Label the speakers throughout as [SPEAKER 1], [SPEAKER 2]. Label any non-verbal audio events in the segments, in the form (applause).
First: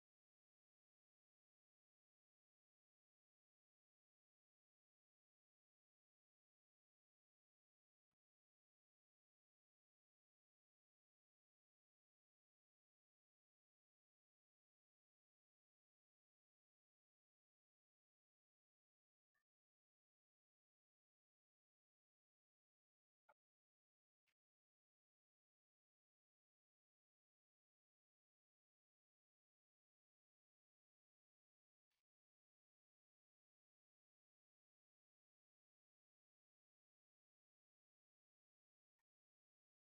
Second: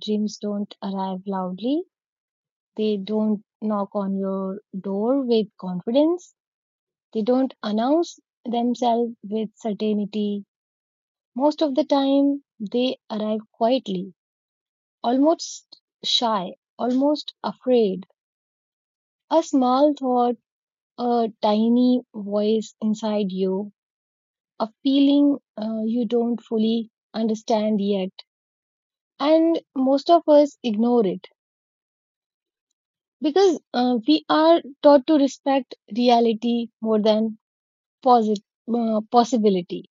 [SPEAKER 1] dreams don't arrive loudly? They don't knock on your door with confidence. They don't announce themselves with certainty. Most of the time, they arrive quietly, almost shy, almost afraid. A small thought, a tiny voice inside you, a feeling you don't fully understand yet, and most of us ignore it because we are taught to respect reality more than posit- possibility.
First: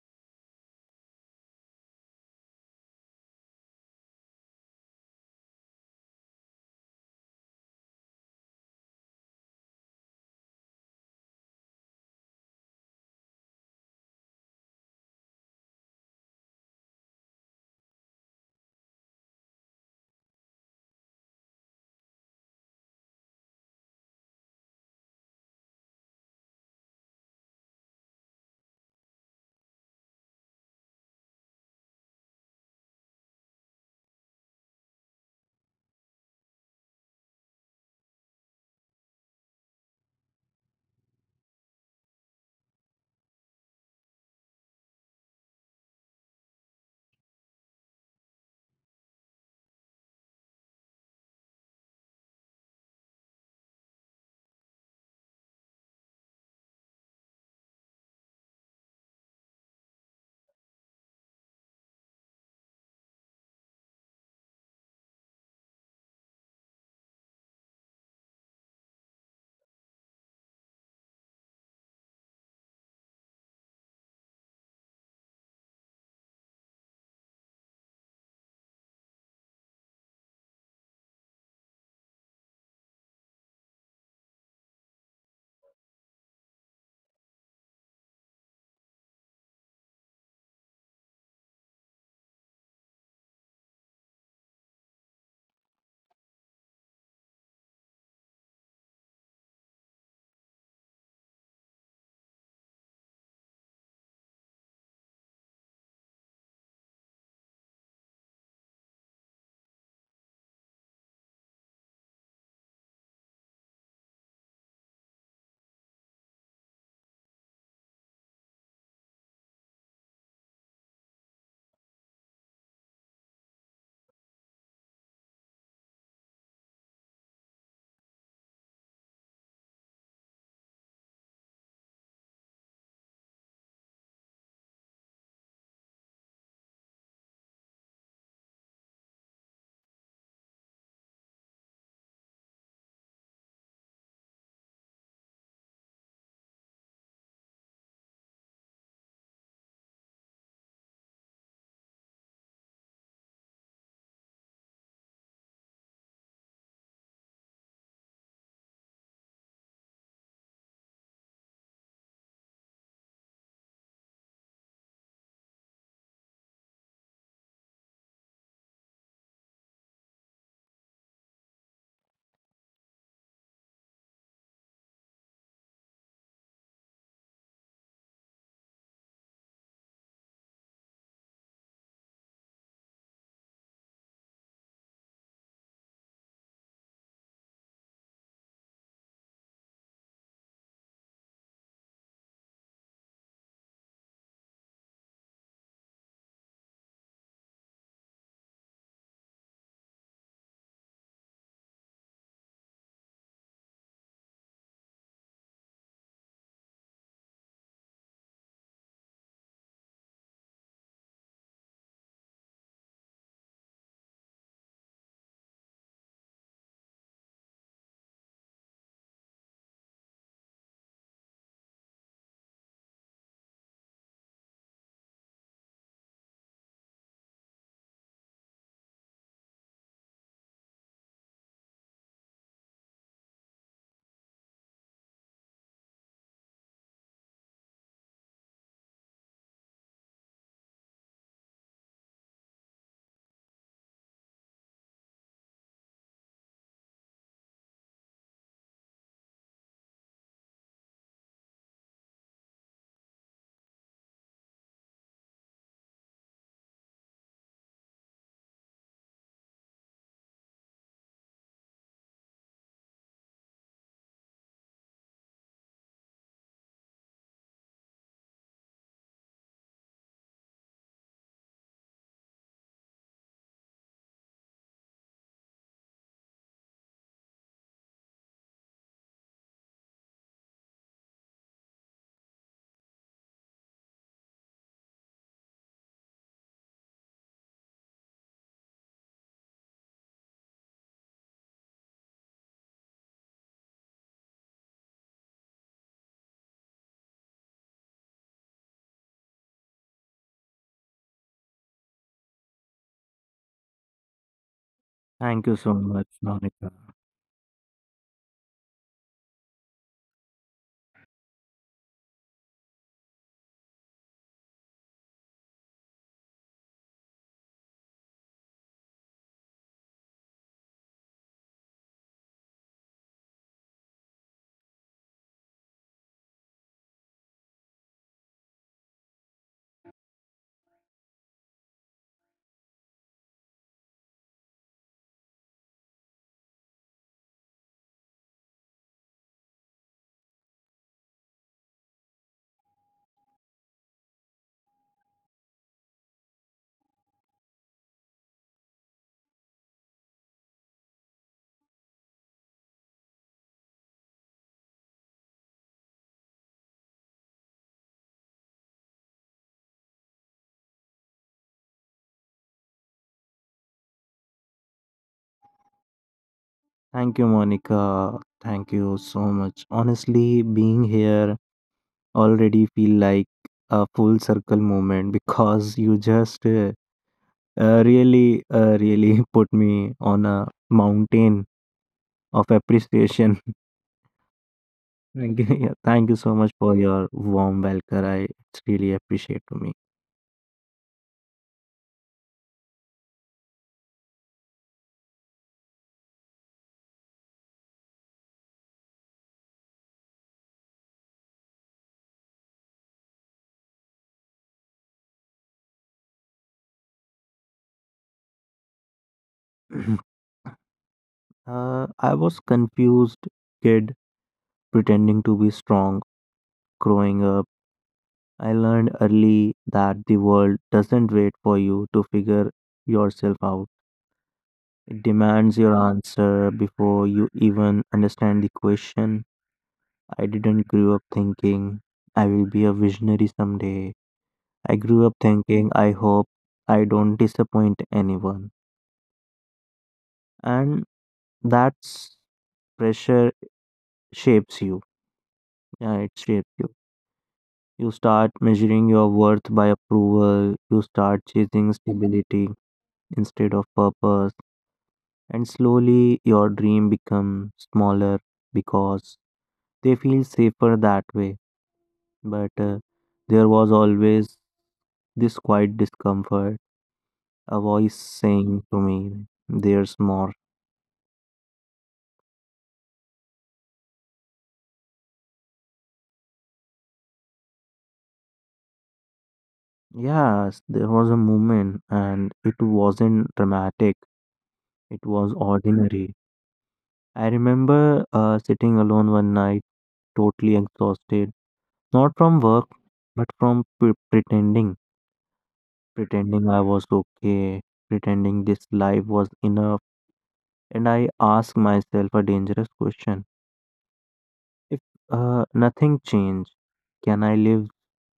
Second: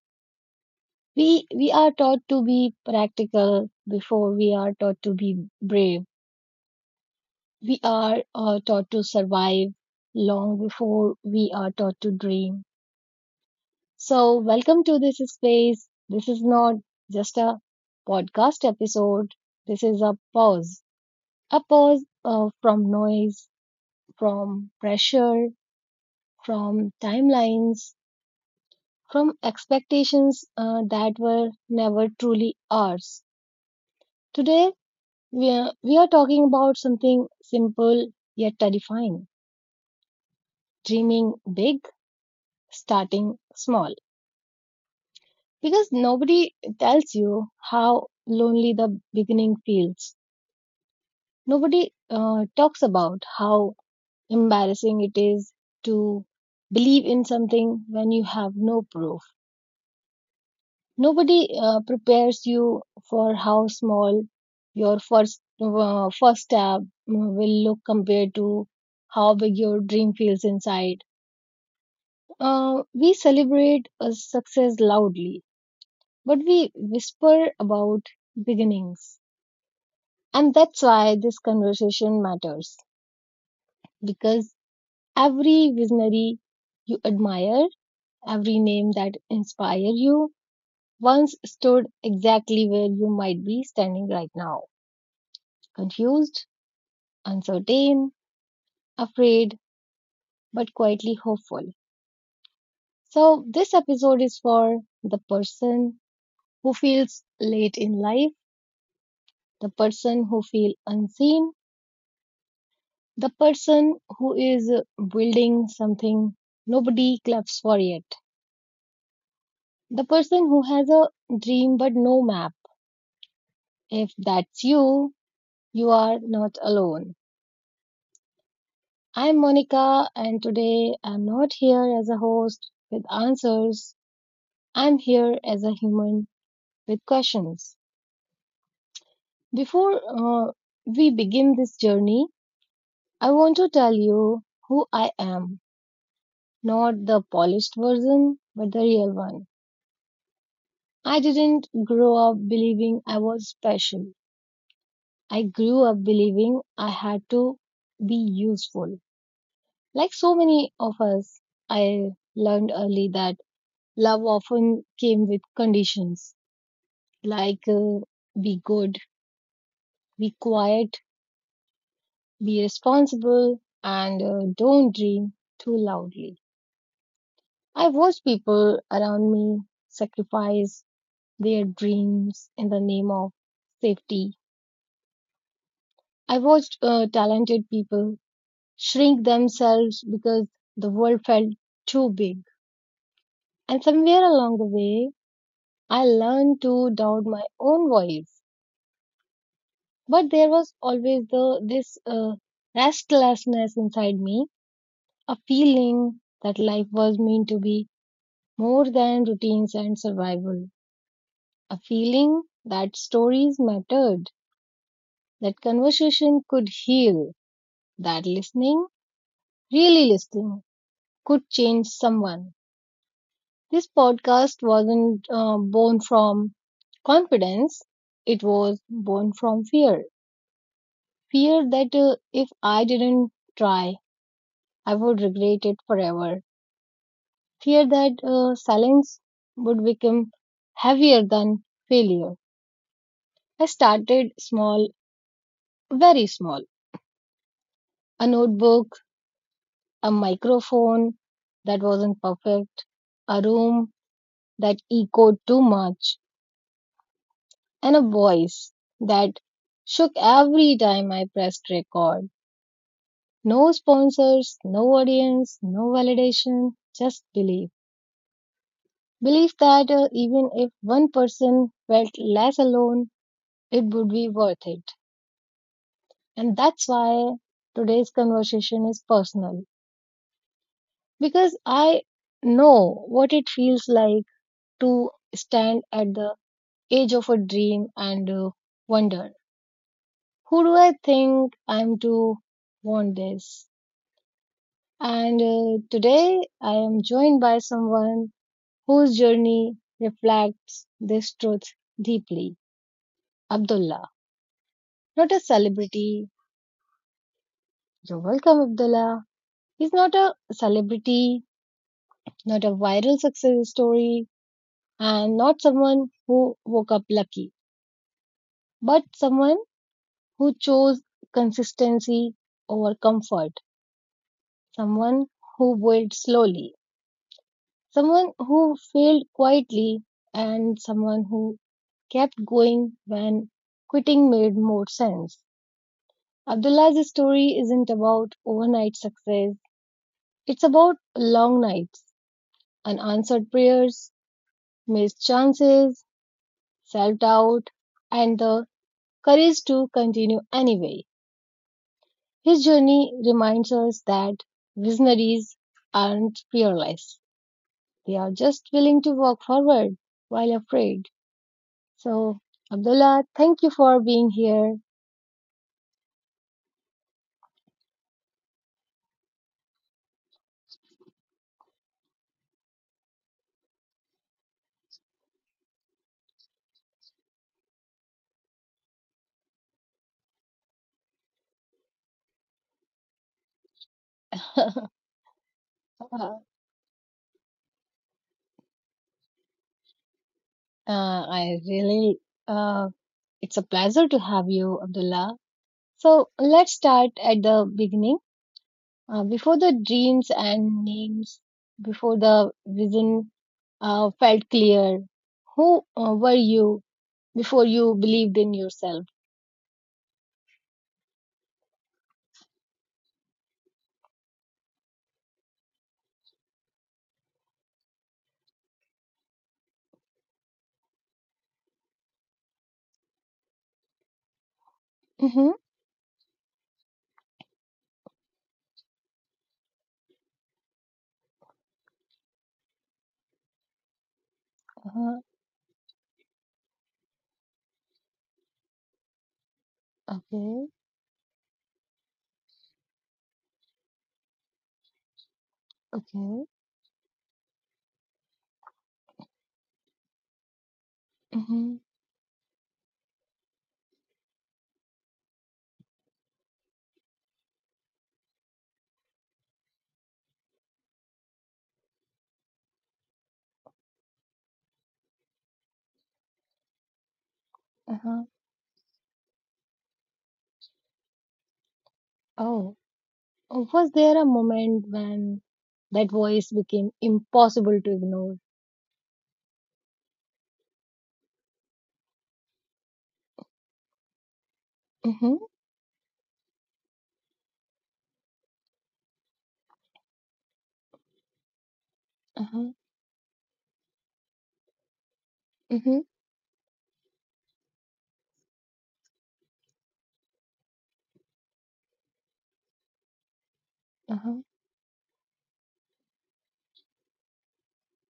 [SPEAKER 1] We are taught to be practical before we are taught to be brave. We are taught to survive long before we are taught to dream. So welcome to this space. This is not just a podcast episode. This is a pause, a pause from noise, from pressure, from timelines, from expectations that were never truly ours. Today, we are talking about something simple yet terrifying: dreaming big, starting small. Because nobody tells you how lonely the beginning feels. Nobody talks about how embarrassing it is to believe in something when you have no proof. Nobody prepares you for how small your first step will look compared to how big your dream feels inside. We celebrate a success loudly, but we whisper about beginnings. And that's why this conversation matters, because every visionary you admire, every name that inspire you, once stood exactly where you might be standing right now. Confused, uncertain, afraid, but quietly hopeful. So, this episode is for the person who feels late in life, the person who feels unseen, the person who is building something nobody claps for yet, the person who has a dream but no map. If that's you, you are not alone. I'm Monica, and today I'm not here as a host with answers. I'm here as a human with questions. Before uh, we begin this journey, I want to tell you who I am. Not the polished version, but the real one. I didn't grow up believing I was special. I grew up believing I had to be useful. Like so many of us, I learned early that love often came with conditions, like be good, be quiet, be responsible, and don't dream too loudly. I watched people around me sacrifice their dreams in the name of safety. I watched talented people shrink themselves because the world felt too big. And somewhere along the way, I learned to doubt my own voice. But there was always the this restlessness inside me, a feeling that life was meant to be more than routines and survival. A feeling that stories mattered, that conversation could heal, that listening, really listening, could change someone. This podcast wasn't born from confidence, it was born from fear. Fear that if I didn't try, I would regret it forever. Fear that silence would become heavier than failure. I started small. Very small. A notebook, a microphone that wasn't perfect, a room that echoed too much, and a voice that shook every time I pressed record. No sponsors, no audience, no validation, just belief. Belief that even if one person felt less alone, it would be worth it. And that's why today's conversation is personal, because I know what it feels like to stand at the edge of a dream and wonder, who do I think I'm to want this? And today I am joined by someone whose journey reflects this truth deeply. Abdullah, not
[SPEAKER 2] Thank
[SPEAKER 1] a
[SPEAKER 2] you so much,
[SPEAKER 1] celebrity.
[SPEAKER 2] Monica.
[SPEAKER 1] You're welcome, Abdullah. He's not a celebrity, not a viral success story, and not someone who woke up lucky, but someone who chose consistency over comfort, someone who built slowly, someone who failed quietly, and someone who kept going when quitting made more sense. Abdullah's story isn't about overnight success, it's about long nights, unanswered prayers, missed chances, self doubt, and the courage to continue anyway. His journey reminds us that visionaries aren't fearless. They are just willing to walk forward while afraid. So, Abdullah, thank you for being here.
[SPEAKER 2] Thank you, Monica. Thank you so much. Honestly, being here already feel like a full circle moment (laughs) because you just really (laughs) put me on a mountain of appreciation. (laughs)
[SPEAKER 1] (laughs)
[SPEAKER 2] Thank you. Yeah, thank you so much for your warm welcome. I it's really appreciate to me.
[SPEAKER 1] I really, uh, it's a pleasure to have you, Abdullah. So let's start at the beginning. Before the dreams and names, before the vision felt clear, who were you before you believed in yourself?
[SPEAKER 2] (clears throat) I was confused kid pretending to be strong growing up. I learned early that the world doesn't wait for you to figure yourself out. It demands
[SPEAKER 1] Mm-hmm.
[SPEAKER 2] your answer before you even understand the question. I didn't grow up thinking I will be a visionary someday. I grew up
[SPEAKER 1] Uh-huh,
[SPEAKER 2] thinking I hope I don't disappoint anyone.
[SPEAKER 1] okay,
[SPEAKER 2] And that's pressure shapes you. Yeah, it shapes
[SPEAKER 1] okay.
[SPEAKER 2] you. You start measuring your worth by approval. You start chasing
[SPEAKER 1] Mm-hmm,
[SPEAKER 2] stability instead of purpose, and slowly your dream become smaller because they feel safer that way, but there was always this quiet discomfort, a voice
[SPEAKER 1] uh-huh.
[SPEAKER 2] saying to me there's more.
[SPEAKER 1] Oh, oh, was there a moment when that voice became impossible to ignore?
[SPEAKER 2] Yes, there was a moment, and it wasn't dramatic, it was
[SPEAKER 1] Mm-hmm,
[SPEAKER 2] ordinary. I remember sitting alone one night, totally exhausted, not from work
[SPEAKER 1] uh-huh,
[SPEAKER 2] but from pretending,
[SPEAKER 1] mm-hmm,
[SPEAKER 2] pretending I was okay, pretending this life was enough. And I ask myself a dangerous question.
[SPEAKER 1] uh-huh.
[SPEAKER 2] If nothing changed, can I live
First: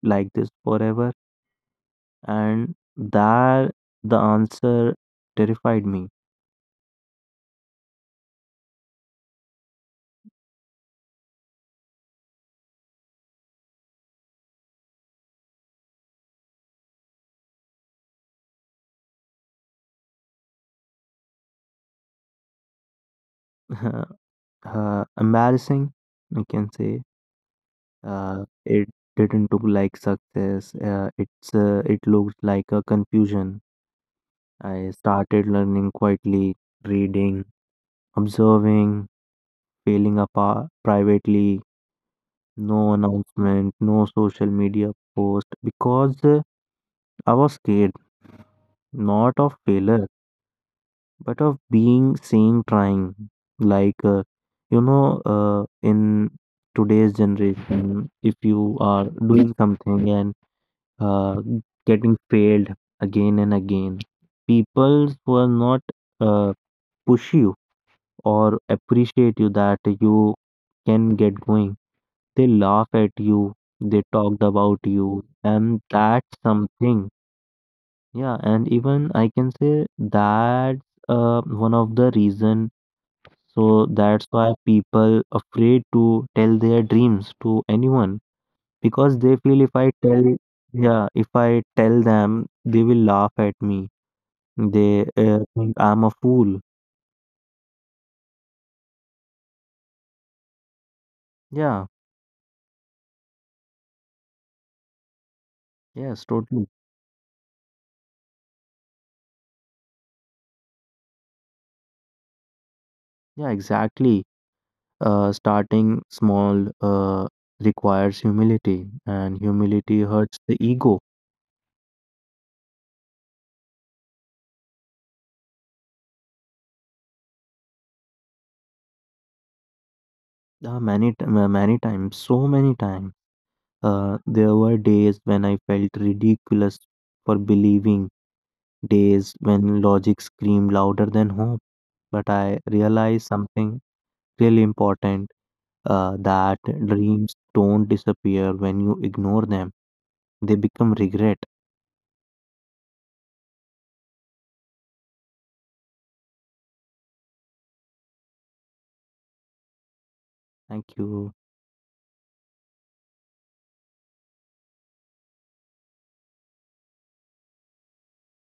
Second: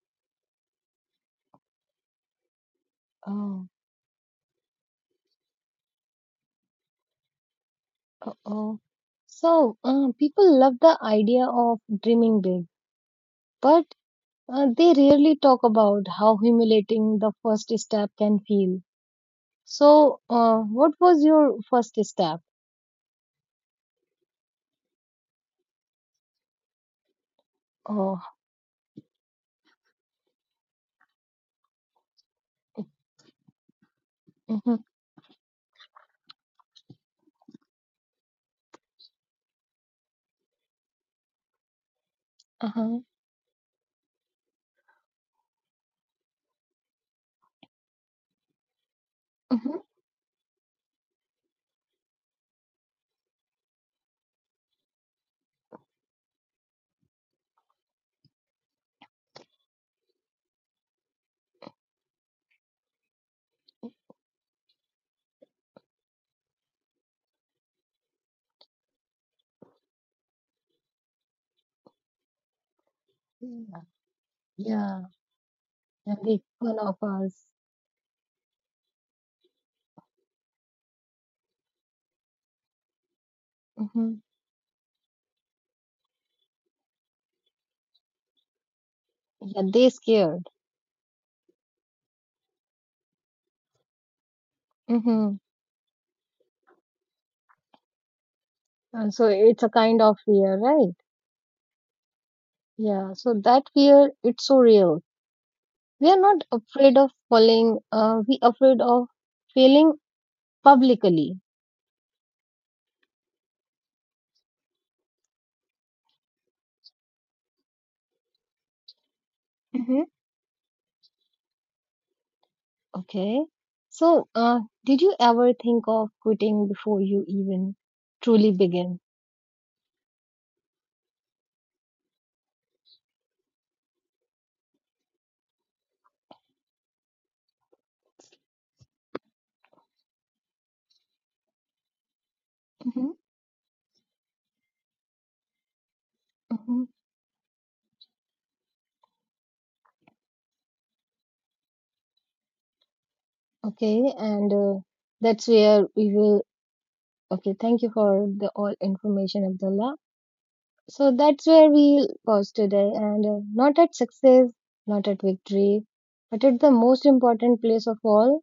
[SPEAKER 2] like this forever? And
[SPEAKER 1] Oh,
[SPEAKER 2] that the answer terrified me.
[SPEAKER 1] oh, oh. So, people love the idea of dreaming big, but they rarely talk about how humiliating the first step can feel. So, what was your first step?
[SPEAKER 2] (laughs) Embarrassing, I can say.
[SPEAKER 1] Oh,
[SPEAKER 2] It didn't look like success. It looked like a confusion.
[SPEAKER 1] mm-hmm,
[SPEAKER 2] I started learning quietly, reading, observing, failing apart privately. No
[SPEAKER 1] uh-huh,
[SPEAKER 2] announcement, no social media post, because I was scared, not of
[SPEAKER 1] mm-hmm.
[SPEAKER 2] failure but of being seen trying. Like, in today's generation, if you are doing something and uh, getting failed again and again, people will not uh, push you or appreciate you that you can get going. They laugh at you,
[SPEAKER 1] Yeah.
[SPEAKER 2] they talked about
[SPEAKER 1] Yeah.
[SPEAKER 2] you, and
[SPEAKER 1] Yeah,
[SPEAKER 2] that's
[SPEAKER 1] the one of
[SPEAKER 2] something.
[SPEAKER 1] us.
[SPEAKER 2] Yeah, and even I can say that's one of the reason. So
[SPEAKER 1] Hmm.
[SPEAKER 2] that's why people afraid to tell their dreams to anyone because they feel
[SPEAKER 1] Yeah,
[SPEAKER 2] if
[SPEAKER 1] they
[SPEAKER 2] I tell,
[SPEAKER 1] scared.
[SPEAKER 2] yeah, if I tell them, they will laugh at me. They
[SPEAKER 1] Mm-hmm.
[SPEAKER 2] think I'm a fool.
[SPEAKER 1] And so it's a kind of fear, right?
[SPEAKER 2] Yeah,
[SPEAKER 1] Yeah. So that fear, it's so real. We are
[SPEAKER 2] yes,
[SPEAKER 1] not
[SPEAKER 2] totally.
[SPEAKER 1] afraid of falling. We afraid of failing publicly.
[SPEAKER 2] Yeah, exactly. Starting small requires humility, and humility
[SPEAKER 1] Mm-hmm.
[SPEAKER 2] hurts the ego.
[SPEAKER 1] Okay. So, did you ever think of quitting before you even truly begin?
[SPEAKER 2] Many times, so many times, there were days when I felt ridiculous for believing, days when logic screamed louder than hope. But I
[SPEAKER 1] Mm-hmm.
[SPEAKER 2] realized something really important, that
[SPEAKER 1] Mm-hmm.
[SPEAKER 2] dreams don't disappear when you ignore them; they become regret.
[SPEAKER 1] Okay, and that's where we will. Okay, thank you for the all information, Abdullah.
[SPEAKER 2] Thank
[SPEAKER 1] So
[SPEAKER 2] you.
[SPEAKER 1] that's where we'll pause today and not at success, not at victory, but at the most important place of all:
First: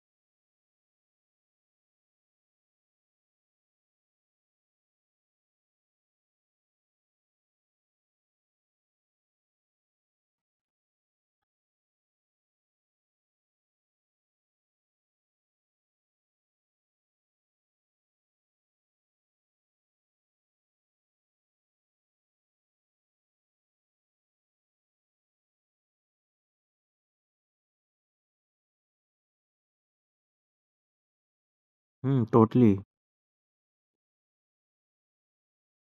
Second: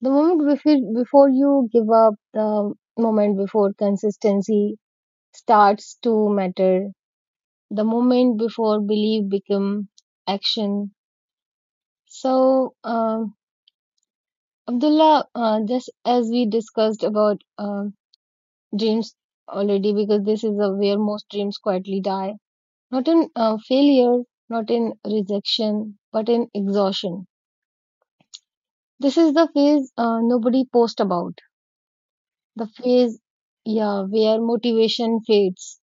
[SPEAKER 1] the moment before, before you give up, the moment before consistency starts to matter, the moment before belief become action. So, Abdullah, just as we discussed about dreams already, because this is where most dreams quietly die, not in failure, not in rejection, but in exhaustion. This is the phase nobody posts about.
[SPEAKER 2] Hmm,
[SPEAKER 1] The
[SPEAKER 2] totally,
[SPEAKER 1] phase, yeah, where motivation fades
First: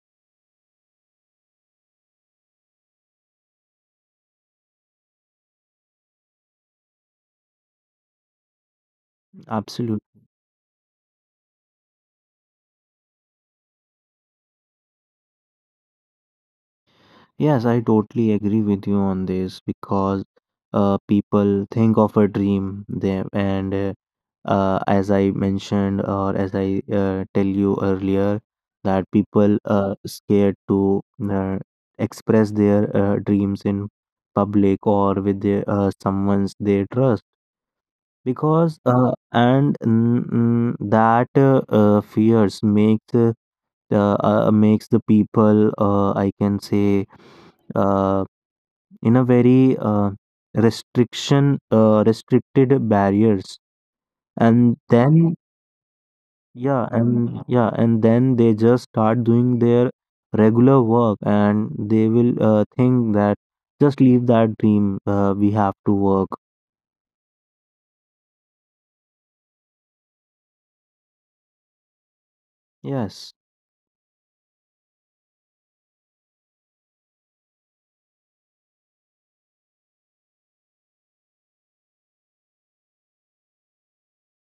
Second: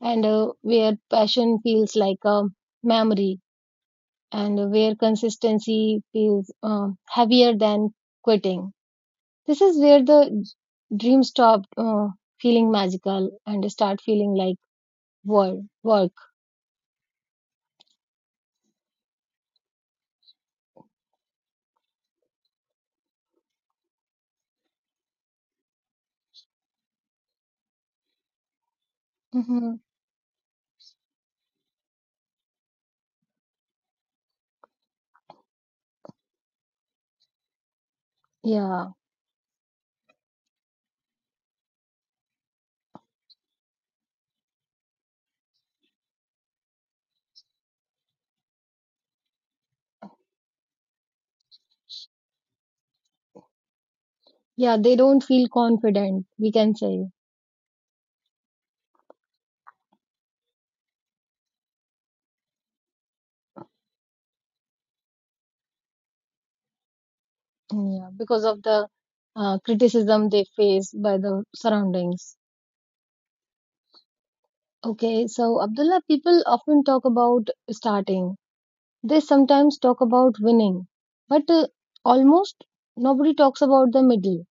[SPEAKER 1] and where passion feels like a memory and where consistency feels heavier than quitting. This is where
[SPEAKER 2] absolutely.
[SPEAKER 1] the dream stopped feeling magical and start feeling like work. Work.
[SPEAKER 2] Yes, I totally agree with you on this, because people think of a dream there and as I mentioned, or as I tell you earlier, that people
[SPEAKER 1] Hmm.
[SPEAKER 2] are scared to uh, express their dreams in public or with their, someone's they trust, because
[SPEAKER 1] Yeah,
[SPEAKER 2] and mm, mm, that fears makes makes the people, I can say, uh, in a very restriction restricted barriers,
[SPEAKER 1] yeah,
[SPEAKER 2] and
[SPEAKER 1] they don't
[SPEAKER 2] then
[SPEAKER 1] feel confident, we can
[SPEAKER 2] yeah,
[SPEAKER 1] say.
[SPEAKER 2] and yeah, and then they just start doing their regular work, and they will think that just leave that dream, we have to work.
[SPEAKER 1] Yeah, because of the criticism they face by the surroundings.
[SPEAKER 2] Yes.
[SPEAKER 1] Okay, so Abdullah, people often talk about starting. They sometimes talk about winning, but almost nobody talks about the middle.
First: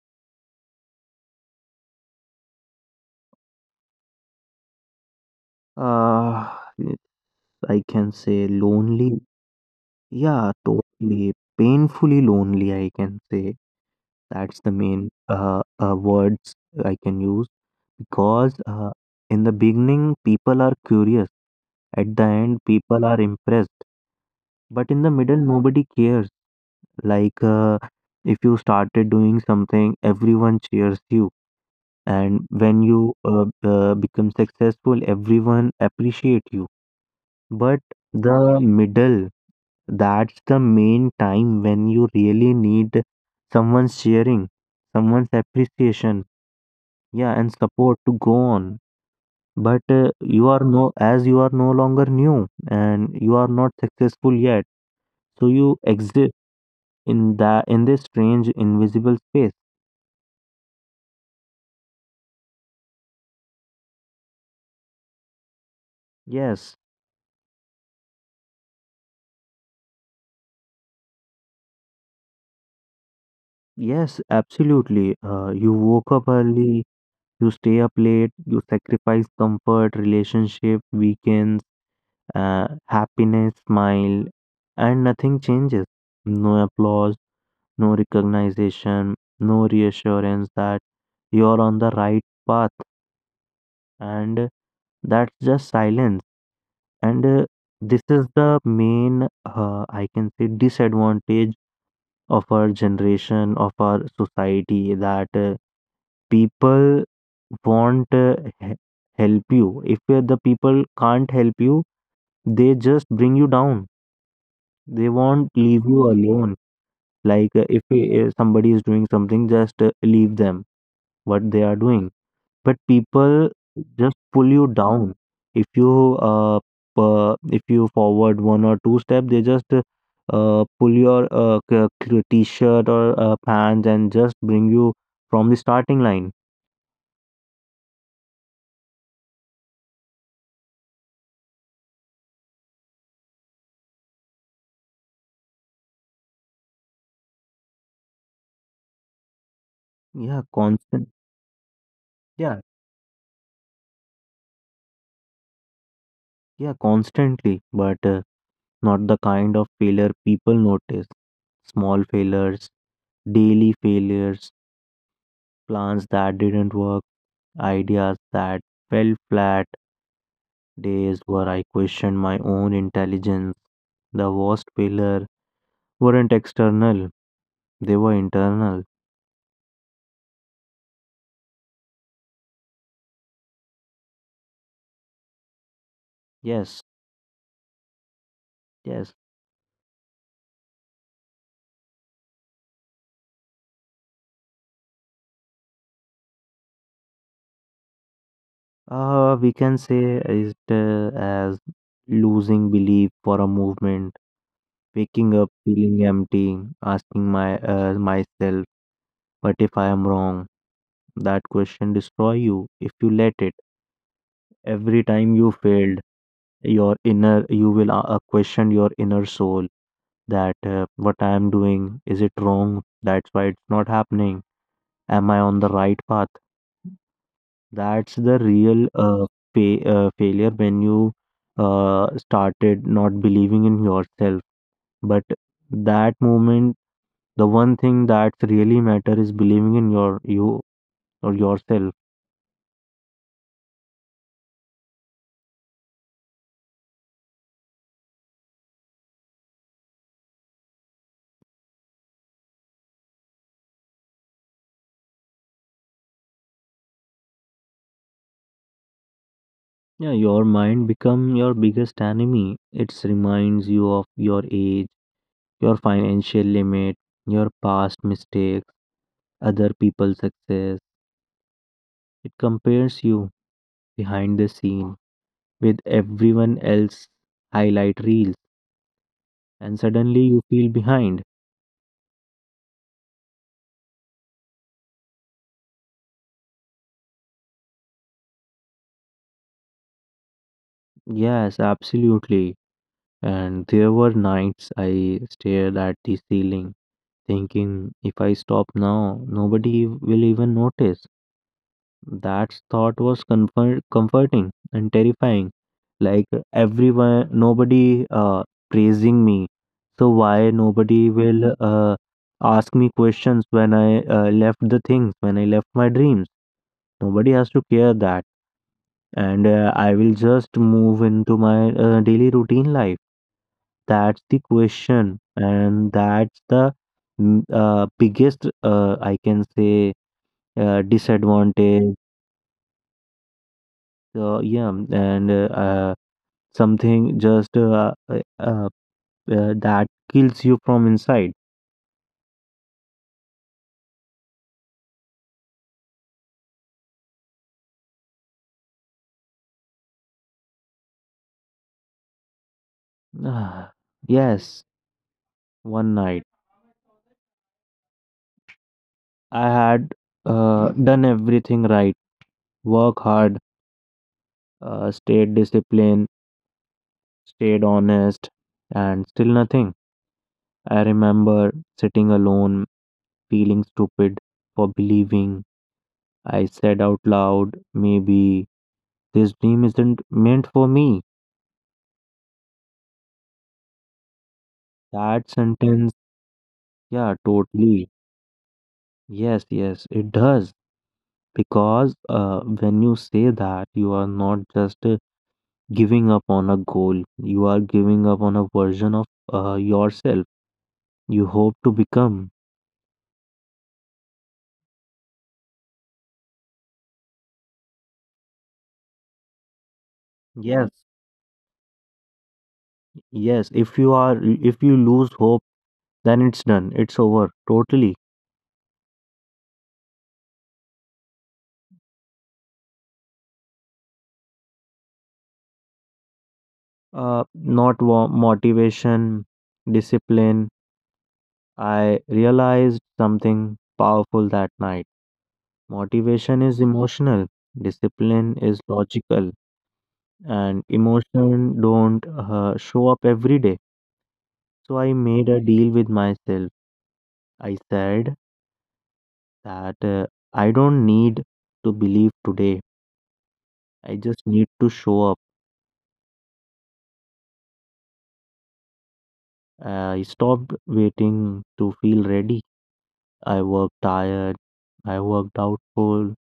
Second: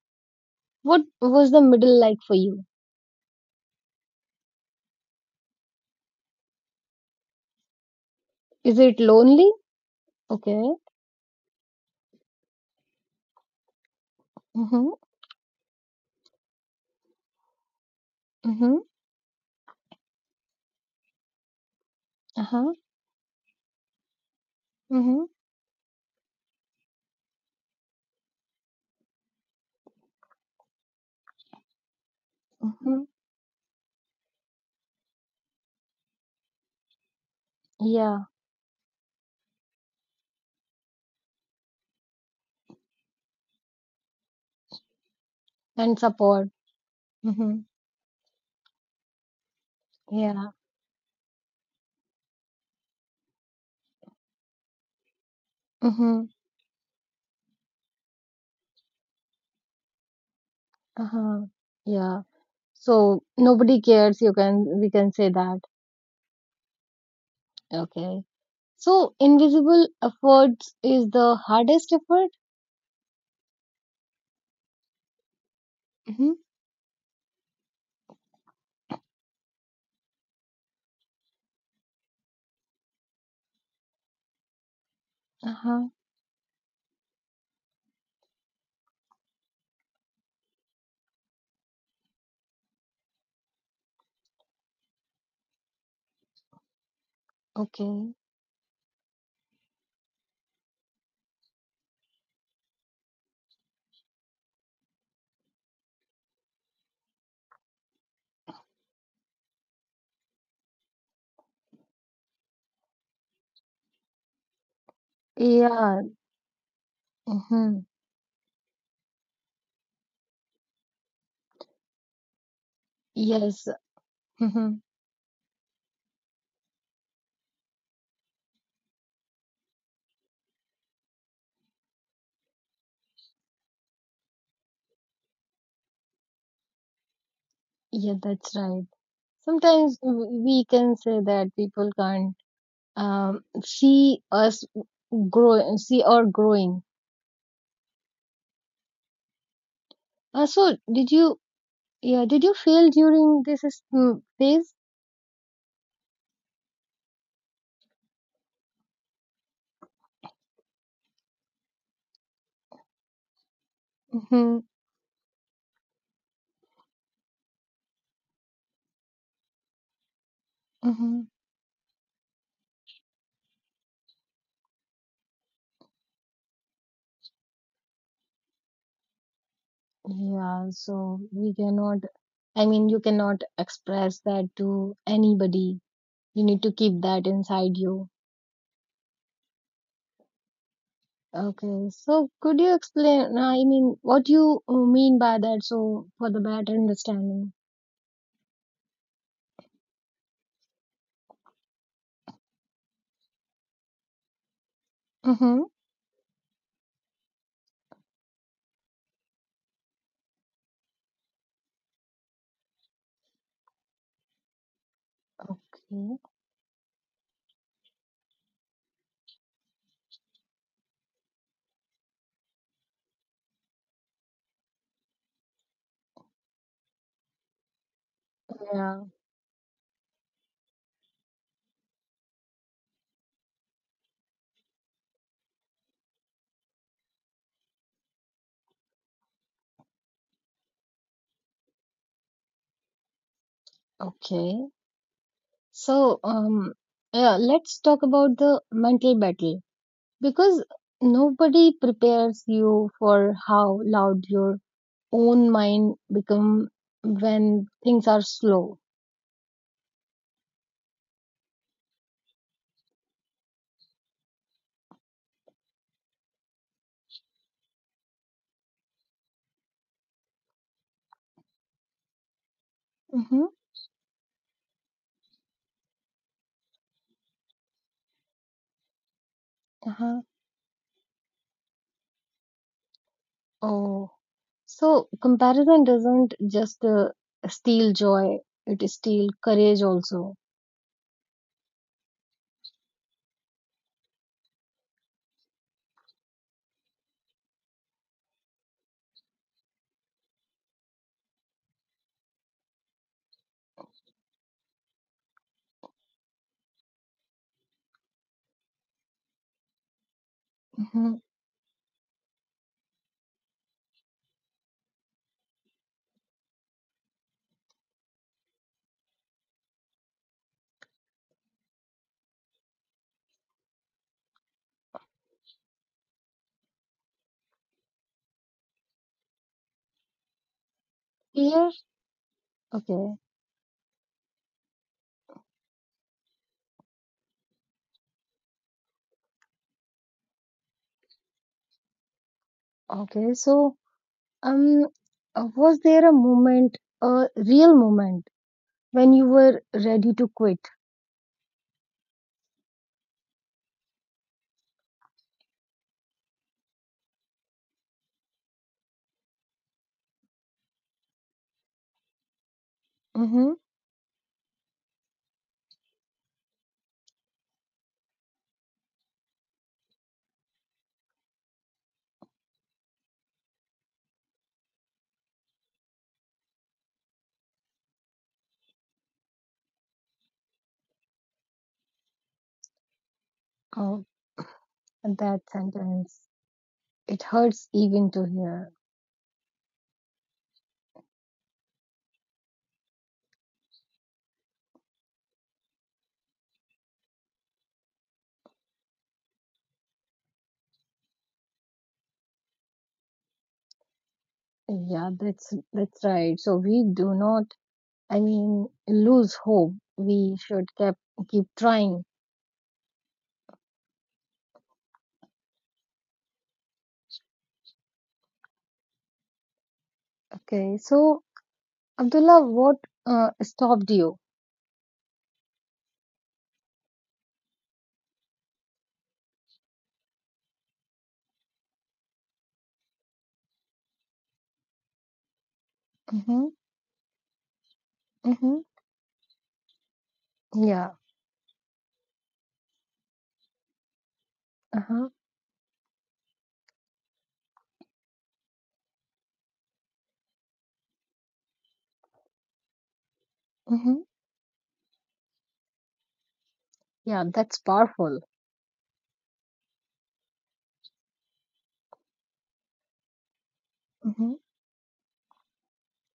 [SPEAKER 1] What was the middle like for you?
[SPEAKER 2] uh I can say
[SPEAKER 1] Is it
[SPEAKER 2] lonely.
[SPEAKER 1] lonely?
[SPEAKER 2] Yeah,
[SPEAKER 1] Okay.
[SPEAKER 2] totally. Painfully lonely, I can say. That's the
[SPEAKER 1] Mm-hmm.
[SPEAKER 2] main words I can use, because
[SPEAKER 1] Mm-hmm.
[SPEAKER 2] uh, in the beginning, people are curious. At the end,
[SPEAKER 1] Uh-huh.
[SPEAKER 2] people are impressed. But in the
[SPEAKER 1] Mm-hmm.
[SPEAKER 2] middle, nobody cares. Like, if you started doing something, everyone cheers you. And when
[SPEAKER 1] Mm-hmm.
[SPEAKER 2] you become successful, everyone appreciate you. But
[SPEAKER 1] Yeah.
[SPEAKER 2] the middle, that's the main time when you really need someone's cheering, someone's
[SPEAKER 1] And
[SPEAKER 2] appreciation,
[SPEAKER 1] support.
[SPEAKER 2] yeah, and
[SPEAKER 1] Mm-hmm.
[SPEAKER 2] support to go on. But you
[SPEAKER 1] Yeah.
[SPEAKER 2] are no, as you are no longer new and you are not successful yet, so you
[SPEAKER 1] Mm-hmm.
[SPEAKER 2] exist in the in this strange invisible space.
[SPEAKER 1] Uh-huh. Yeah. So nobody cares. You can we can say that.
[SPEAKER 2] Yes,
[SPEAKER 1] Okay. So invisible efforts is the hardest effort?
[SPEAKER 2] yes, absolutely. You woke up
[SPEAKER 1] Hmm.
[SPEAKER 2] early, you stay up late, you sacrifice comfort, relationship, weekends, happiness, smile, and nothing changes.
[SPEAKER 1] Uh-huh.
[SPEAKER 2] No applause, no recognition, no reassurance that you're on the right path, and that's just silence. And this
[SPEAKER 1] Okay.
[SPEAKER 2] is the main, I can say, disadvantage of our generation, of our society, that people won't help you. If the people can't help you, they just bring you down, they won't leave
[SPEAKER 1] Yeah.
[SPEAKER 2] you alone. Like, uh,
[SPEAKER 1] Mm-hmm.
[SPEAKER 2] if uh, somebody is doing something, just leave them what they are doing. But people
[SPEAKER 1] Yes.
[SPEAKER 2] just pull you
[SPEAKER 1] Mm-hmm.
[SPEAKER 2] down. If you uh, if you forward one or two step, they just pull your t-shirt or pants and just bring you from the starting line.
[SPEAKER 1] Yeah, that's right. Sometimes we can say that people can't see us grow, see our growing.
[SPEAKER 2] Yeah,
[SPEAKER 1] So
[SPEAKER 2] constant.
[SPEAKER 1] did you, yeah, did you
[SPEAKER 2] Yeah,
[SPEAKER 1] fail during this phase?
[SPEAKER 2] yeah, constantly. But not the kind of failure people notice. Small failures, daily failures,
[SPEAKER 1] Hmm.
[SPEAKER 2] plans that didn't work, ideas that fell flat, days
[SPEAKER 1] Mm-hmm.
[SPEAKER 2] where I questioned my own intelligence. The worst failure weren't external, they were internal.
[SPEAKER 1] Yeah, so we cannot, I mean, you cannot express that to anybody. You need to
[SPEAKER 2] Yes,
[SPEAKER 1] keep that inside you.
[SPEAKER 2] yes.
[SPEAKER 1] Okay, so could you explain? I mean, what you mean by that? So for the better understanding.
[SPEAKER 2] We can say it as losing belief for a movement, waking up
[SPEAKER 1] Mm-hmm.
[SPEAKER 2] feeling empty, asking my myself, "What if I am wrong?" That question destroy you if you let it. Every time you failed,
[SPEAKER 1] Okay.
[SPEAKER 2] your inner you will question your inner soul, that what I am doing, is it wrong, that's why it's not happening, am I on the right path? That's the real
[SPEAKER 1] Yeah.
[SPEAKER 2] failure, when you started not believing in yourself, but that moment, the one thing that really matter is believing in your you or yourself.
[SPEAKER 1] Okay. So, yeah, let's talk about the mental battle because nobody prepares you for how loud your own mind become when things are slow.
[SPEAKER 2] Yeah, your mind become your biggest enemy. It reminds you of your age, your financial limit, your past mistakes, other people's success. It compares you
[SPEAKER 1] Mm-hmm.
[SPEAKER 2] behind the scene with everyone else highlight reels, and suddenly you feel behind.
[SPEAKER 1] Oh, so comparison doesn't just steal joy, it steal courage also.
[SPEAKER 2] Yes, absolutely. And there were nights I stared at the ceiling thinking if I stop now nobody will even notice. That thought was comforting and terrifying. Like everyone, nobody praising me. So why nobody
[SPEAKER 1] Mhm.
[SPEAKER 2] will ask me questions when I left the things, when I left my dreams? Nobody has to care that. And I will just move into my daily routine life. That's the question, and that's the biggest, I can say,
[SPEAKER 1] Here,
[SPEAKER 2] disadvantage.
[SPEAKER 1] okay,
[SPEAKER 2] So yeah, and something just that kills you from inside.
[SPEAKER 1] okay. So, um, was there a moment, a real moment, when you were ready to quit?
[SPEAKER 2] Ah, yes, one night I had done everything right, work hard,
[SPEAKER 1] Mhm.
[SPEAKER 2] stayed disciplined, stayed honest, and still nothing. I remember sitting alone, feeling stupid for believing. I said out loud, maybe this dream isn't meant for me.
[SPEAKER 1] Oh,
[SPEAKER 2] That
[SPEAKER 1] that
[SPEAKER 2] sentence,
[SPEAKER 1] sentence.
[SPEAKER 2] yeah,
[SPEAKER 1] It hurts
[SPEAKER 2] totally.
[SPEAKER 1] even to hear.
[SPEAKER 2] Yes, yes, it does. Because when you say that, you are not just giving up on a goal, you are giving up on a version of yourself you hope to become.
[SPEAKER 1] Yeah, that's right. So we do not, I mean, lose hope. We
[SPEAKER 2] Yes,
[SPEAKER 1] should keep keep trying.
[SPEAKER 2] yes. If you are, if you lose hope, then it's done. It's over totally.
[SPEAKER 1] Okay, so Abdullah, what stopped you?
[SPEAKER 2] Not motivation, discipline. I realized something powerful that night. Motivation
[SPEAKER 1] Mm-hmm.
[SPEAKER 2] is emotional, discipline is
[SPEAKER 1] Mm-hmm.
[SPEAKER 2] logical, and
[SPEAKER 1] Yeah,
[SPEAKER 2] emotion don't show up every day. So I
[SPEAKER 1] Uh-huh.
[SPEAKER 2] made a deal with myself. I said that I don't need to believe today, I
[SPEAKER 1] Mm-hmm.
[SPEAKER 2] just need to show up.
[SPEAKER 1] Yeah, that's powerful.
[SPEAKER 2] I stopped waiting to feel ready. I worked tired,
[SPEAKER 1] Mm-hmm.
[SPEAKER 2] I worked doubtful,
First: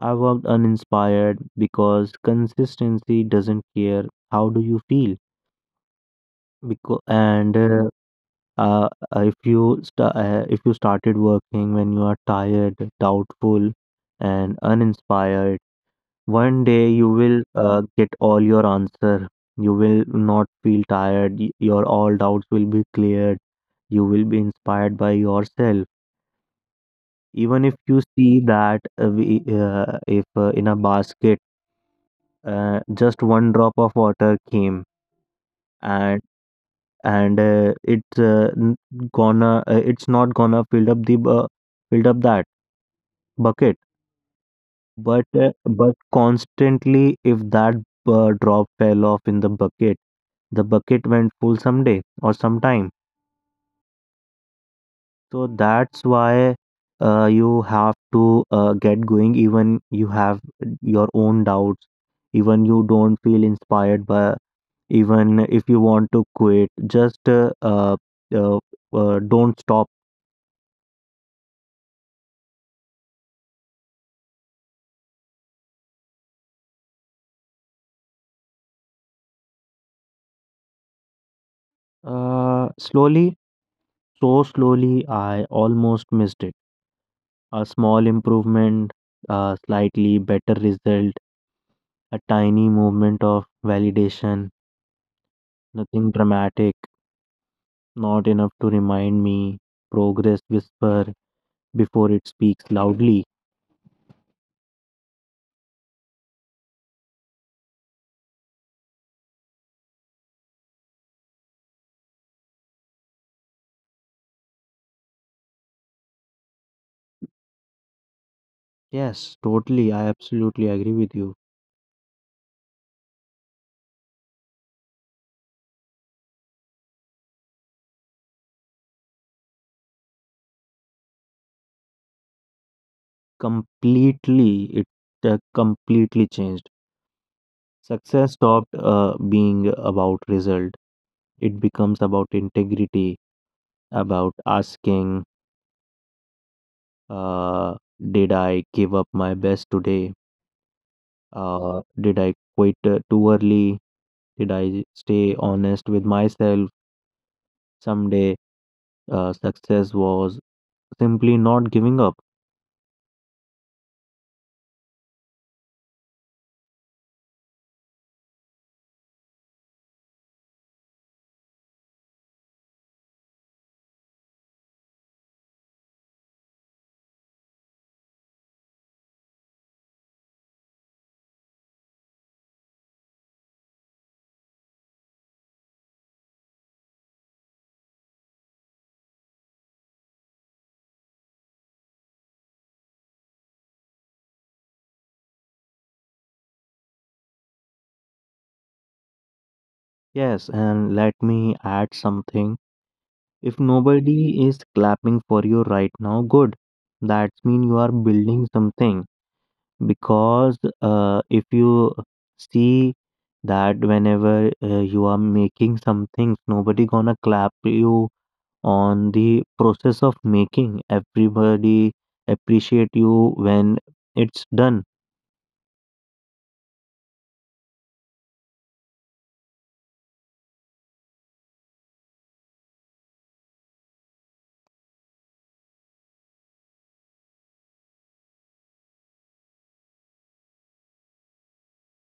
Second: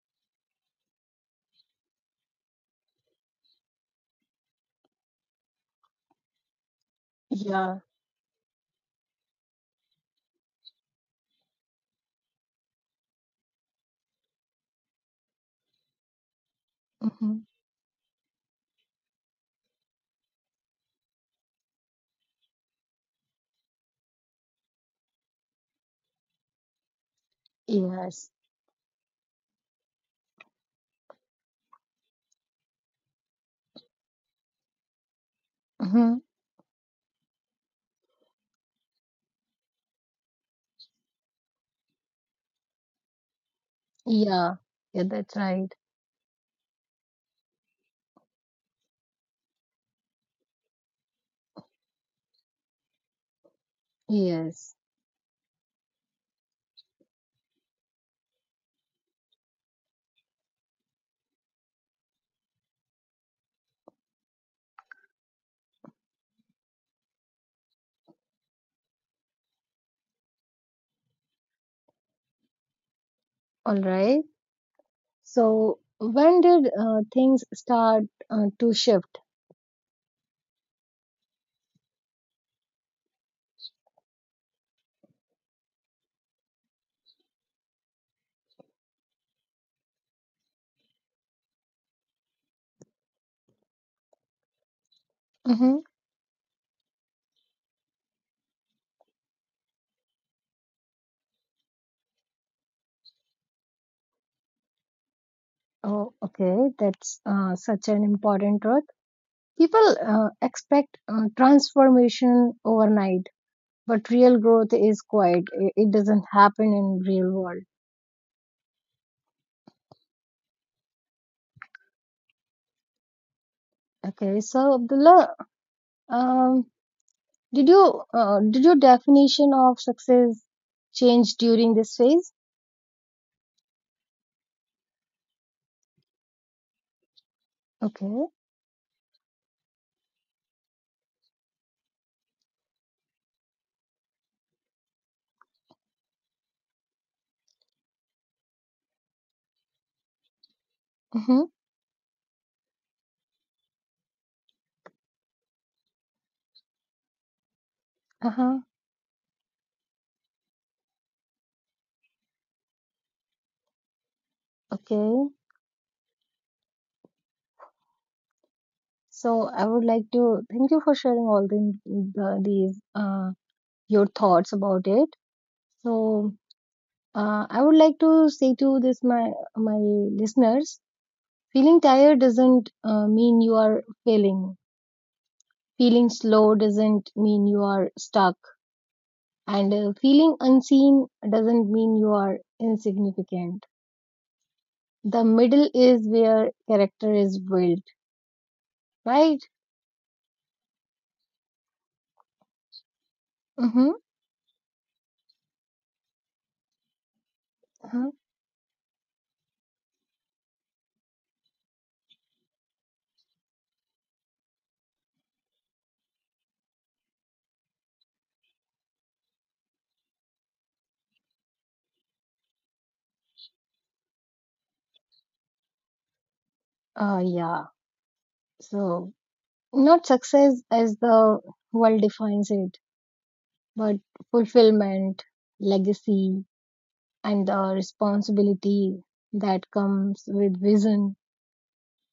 [SPEAKER 2] I worked uninspired, because consistency doesn't care how do you feel, because and
[SPEAKER 1] Yeah,
[SPEAKER 2] Uh, if you sta if you started working when you are tired, doubtful, and uninspired, one day you will
[SPEAKER 1] Mm-hmm.
[SPEAKER 2] get all your answer. You will not feel tired. Your all doubts will be cleared. You will be inspired by yourself. Even if you
[SPEAKER 1] Yes.
[SPEAKER 2] see that we, if in a basket, just one drop of water came,
[SPEAKER 1] Hmm.
[SPEAKER 2] and and uh, it's uh, n- it's not gonna filled up that bucket,
[SPEAKER 1] Yeah, yeah,
[SPEAKER 2] but
[SPEAKER 1] that's
[SPEAKER 2] uh,
[SPEAKER 1] right.
[SPEAKER 2] but constantly if that drop fell off in the bucket, the bucket went full someday or sometime.
[SPEAKER 1] Yes.
[SPEAKER 2] So that's why you have to get going, even you have your own doubts, even you don't feel inspired by, even if you want to quit, just uh, don't stop.
[SPEAKER 1] All right. So, when did things start to shift?
[SPEAKER 2] Uh, slowly, so slowly I almost missed it. A small improvement, a slightly better result, a tiny moment of validation,
[SPEAKER 1] Mm-hmm.
[SPEAKER 2] nothing dramatic, not enough to remind me. Progress whisper before it speaks loudly.
[SPEAKER 1] Oh, okay. That's such an important truth. People expect transformation overnight, but real growth is quiet. It doesn't happen in real world.
[SPEAKER 2] Yes, totally. I absolutely agree with you.
[SPEAKER 1] Okay, so Abdullah, um, did you did your definition of success change during this phase?
[SPEAKER 2] Completely, it completely changed.
[SPEAKER 1] Okay.
[SPEAKER 2] Success stopped being about result, it becomes about integrity, about asking, uh, did I give up my best today?
[SPEAKER 1] Mm-hmm.
[SPEAKER 2] Did I quit too early? Did I stay honest with myself? Someday,
[SPEAKER 1] Uh-huh.
[SPEAKER 2] success was simply not giving up.
[SPEAKER 1] Okay. So I would like to thank you for sharing all the these your thoughts about it. So I would like to say to this my listeners, feeling tired doesn't mean you are failing. Feeling slow doesn't mean you are stuck. And feeling unseen doesn't mean you are insignificant. The middle is where character is built, right?
[SPEAKER 2] Yes, and let me add something. If
[SPEAKER 1] Mm-hmm.
[SPEAKER 2] nobody is clapping for you right now, good. That means you are
[SPEAKER 1] Uh-huh.
[SPEAKER 2] building something. Because if you see that whenever you are making something, nobody gonna clap you on the process of making. Everybody appreciate you when it's done.
[SPEAKER 1] Yeah. So, not success as the world defines it, but fulfillment, legacy, and the responsibility that comes with vision.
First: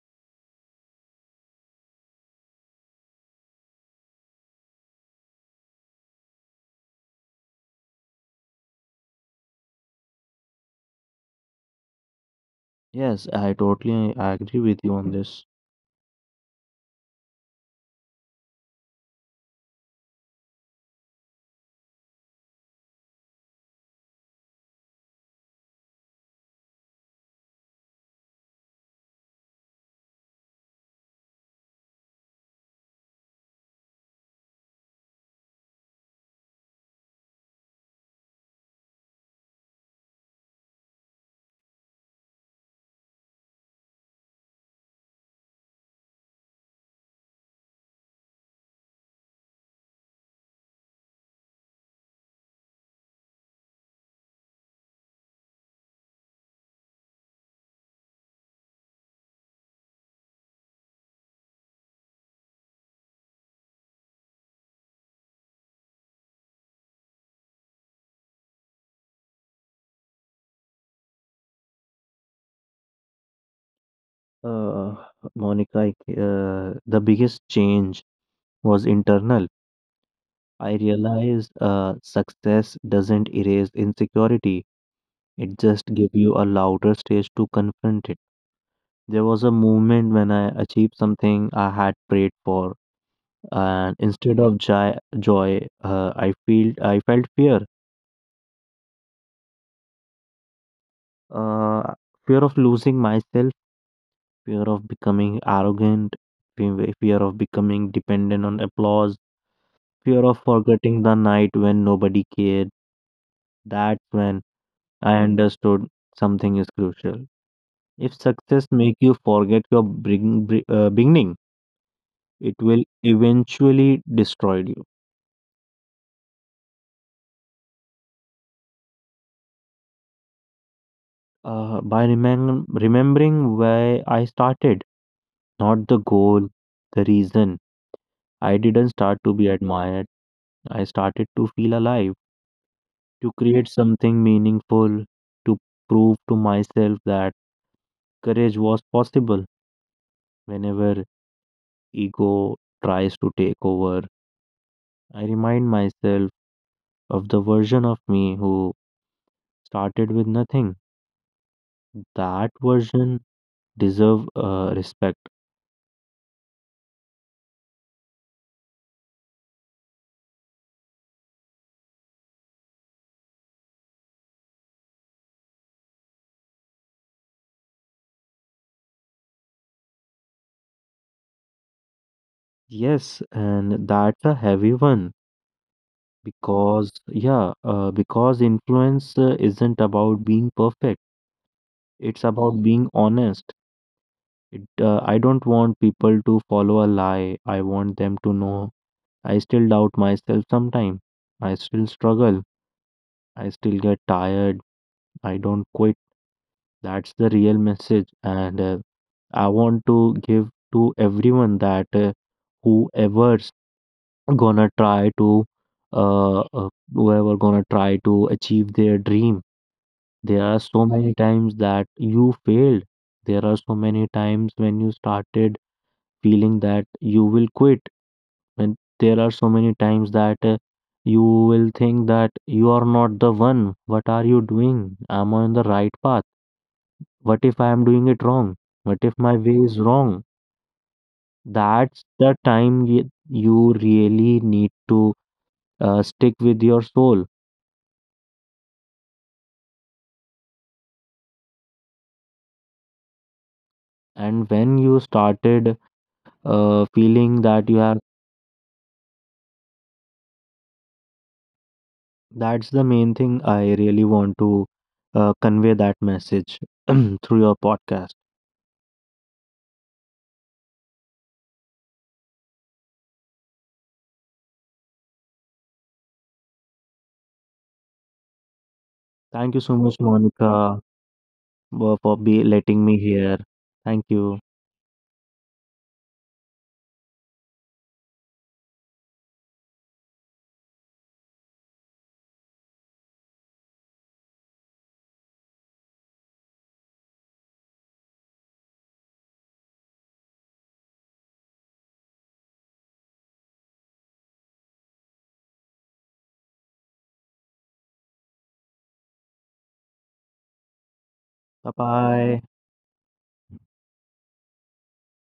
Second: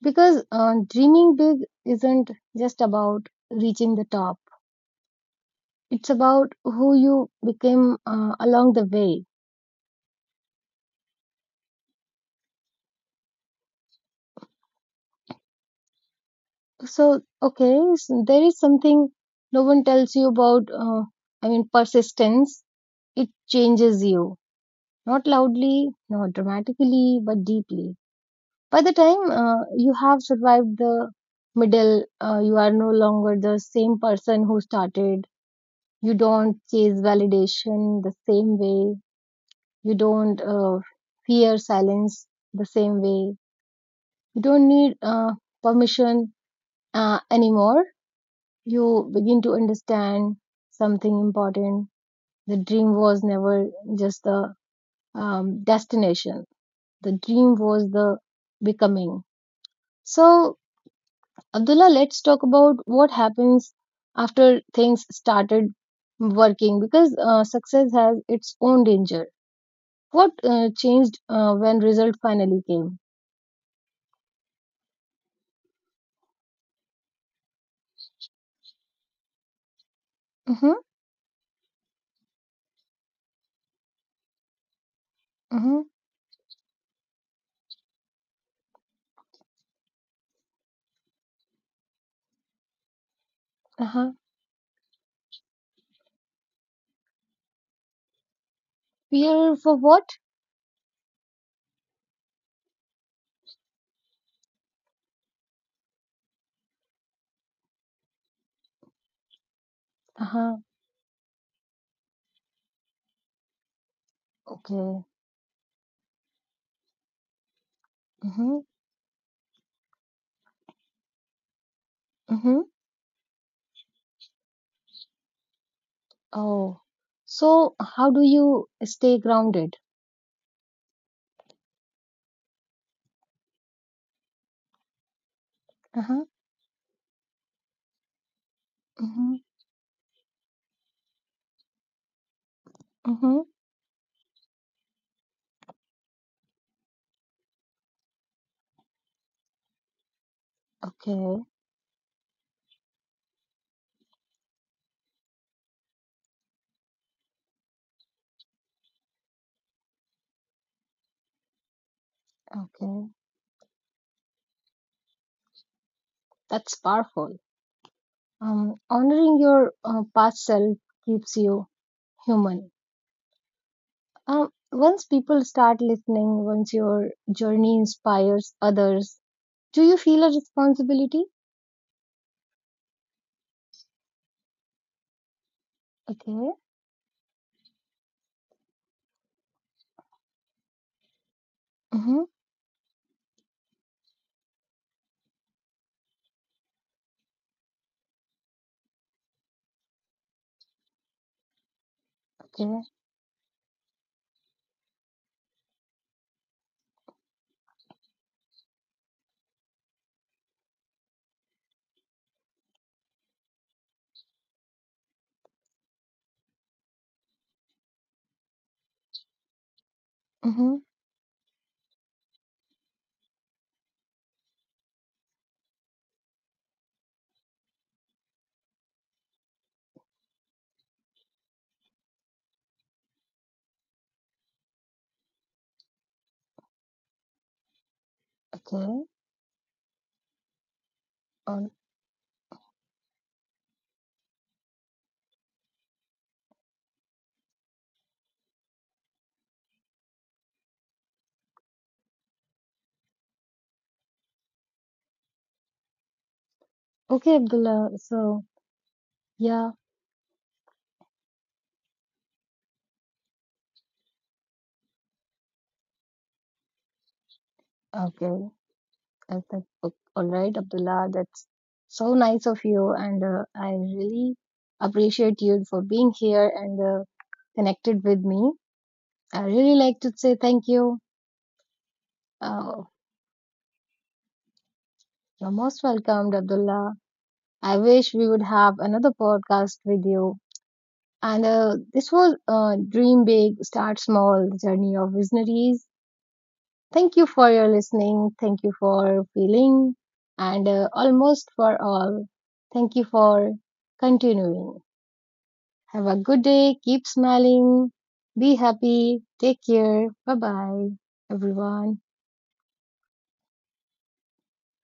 [SPEAKER 1] Because dreaming big isn't just about reaching the top, it's about who you became along the way.
[SPEAKER 2] Yes, I totally agree with you on this.
[SPEAKER 1] So okay, so there is something no one tells you about I mean persistence. It changes you, not loudly, not dramatically, but deeply. By the time you have survived the middle, you are no longer the same person who started. You don't chase validation the same way, you don't fear silence the same way, you don't need permission anymore. You begin to understand something important. The dream was never just the destination, the dream was the becoming. So, Abdullah, let's talk about what happens after things started working, because success has its own danger. What changed when result finally came?
[SPEAKER 2] Uh, Monica, the biggest change was internal. I
[SPEAKER 1] Mm-hmm,
[SPEAKER 2] realized success doesn't erase insecurity. It just
[SPEAKER 1] mm-hmm,
[SPEAKER 2] gives you a louder stage to confront it. There was a moment when I achieved something I had prayed for, and
[SPEAKER 1] uh-huh.
[SPEAKER 2] instead of joy, I felt fear.
[SPEAKER 1] Fear for what?
[SPEAKER 2] Uh, fear of losing myself, fear of becoming arrogant, fear of becoming dependent on applause, fear of
[SPEAKER 1] Uh-huh,
[SPEAKER 2] forgetting the night when nobody cared. That's when
[SPEAKER 1] okay.
[SPEAKER 2] I understood something is crucial. If
[SPEAKER 1] Mm-hmm,
[SPEAKER 2] success make you forget your beginning, it
[SPEAKER 1] mm-hmm.
[SPEAKER 2] will eventually destroy you.
[SPEAKER 1] Oh, so how do you stay grounded?
[SPEAKER 2] By remembering why I started, not the
[SPEAKER 1] Uh-huh.
[SPEAKER 2] goal, the reason. I didn't start to
[SPEAKER 1] Mm-hmm.
[SPEAKER 2] be admired. I started to feel alive, to
[SPEAKER 1] Mm-hmm.
[SPEAKER 2] create something meaningful, to prove to myself that courage was possible. Whenever
[SPEAKER 1] Okay.
[SPEAKER 2] ego tries to take over, I remind myself of the version of me who started with nothing. That
[SPEAKER 1] Okay.
[SPEAKER 2] version deserve respect.
[SPEAKER 1] That's powerful. Honoring your past self keeps you human. Once people start listening, once your journey inspires others, do you feel a responsibility?
[SPEAKER 2] Yes, and that's a heavy one,
[SPEAKER 1] Okay.
[SPEAKER 2] because because influence isn't about being perfect. It's
[SPEAKER 1] Mm-hmm.
[SPEAKER 2] about being honest. I don't want people to follow a lie. I want them to know I still doubt myself sometimes. I still struggle.
[SPEAKER 1] Okay.
[SPEAKER 2] I still get tired. I don't quit. That's the real message. And I want to give to everyone that whoever's gonna try to, uh, uh, whoever gonna try to achieve their dream, there are
[SPEAKER 1] Mm-hmm.
[SPEAKER 2] so many times that you failed. There are so many times when you started feeling that you will quit. And there are so many times that you will think that you are not the one. What are you doing? Am I on the right path? What if I am doing it wrong? What
[SPEAKER 1] Okay.
[SPEAKER 2] if my way is wrong?
[SPEAKER 1] Um,
[SPEAKER 2] That's the time you really need to stick with your soul. And when you started
[SPEAKER 1] okay,
[SPEAKER 2] feeling that you
[SPEAKER 1] Abdullah.
[SPEAKER 2] are,
[SPEAKER 1] So, yeah.
[SPEAKER 2] that's the main thing I really want to convey that message (clears throat) through your podcast.
[SPEAKER 1] Okay. I said, "O- All right, Abdullah, that's so nice of you. And I really appreciate you for being here and connected with me.
[SPEAKER 2] Thank
[SPEAKER 1] I
[SPEAKER 2] you so
[SPEAKER 1] really
[SPEAKER 2] much,
[SPEAKER 1] like to say
[SPEAKER 2] Monica.
[SPEAKER 1] thank you.
[SPEAKER 2] For be letting me
[SPEAKER 1] Uh,
[SPEAKER 2] here. Thank you.
[SPEAKER 1] you're most welcome, Abdullah. I wish we would have another podcast with you. And this was Dream Big, Start Small, the Journey of Visionaries. Thank you for your listening. Thank you for feeling and almost for all. Thank you for continuing. Have a good day. Keep smiling. Be happy. Take care. Bye bye,
[SPEAKER 2] Bye bye.
[SPEAKER 1] everyone.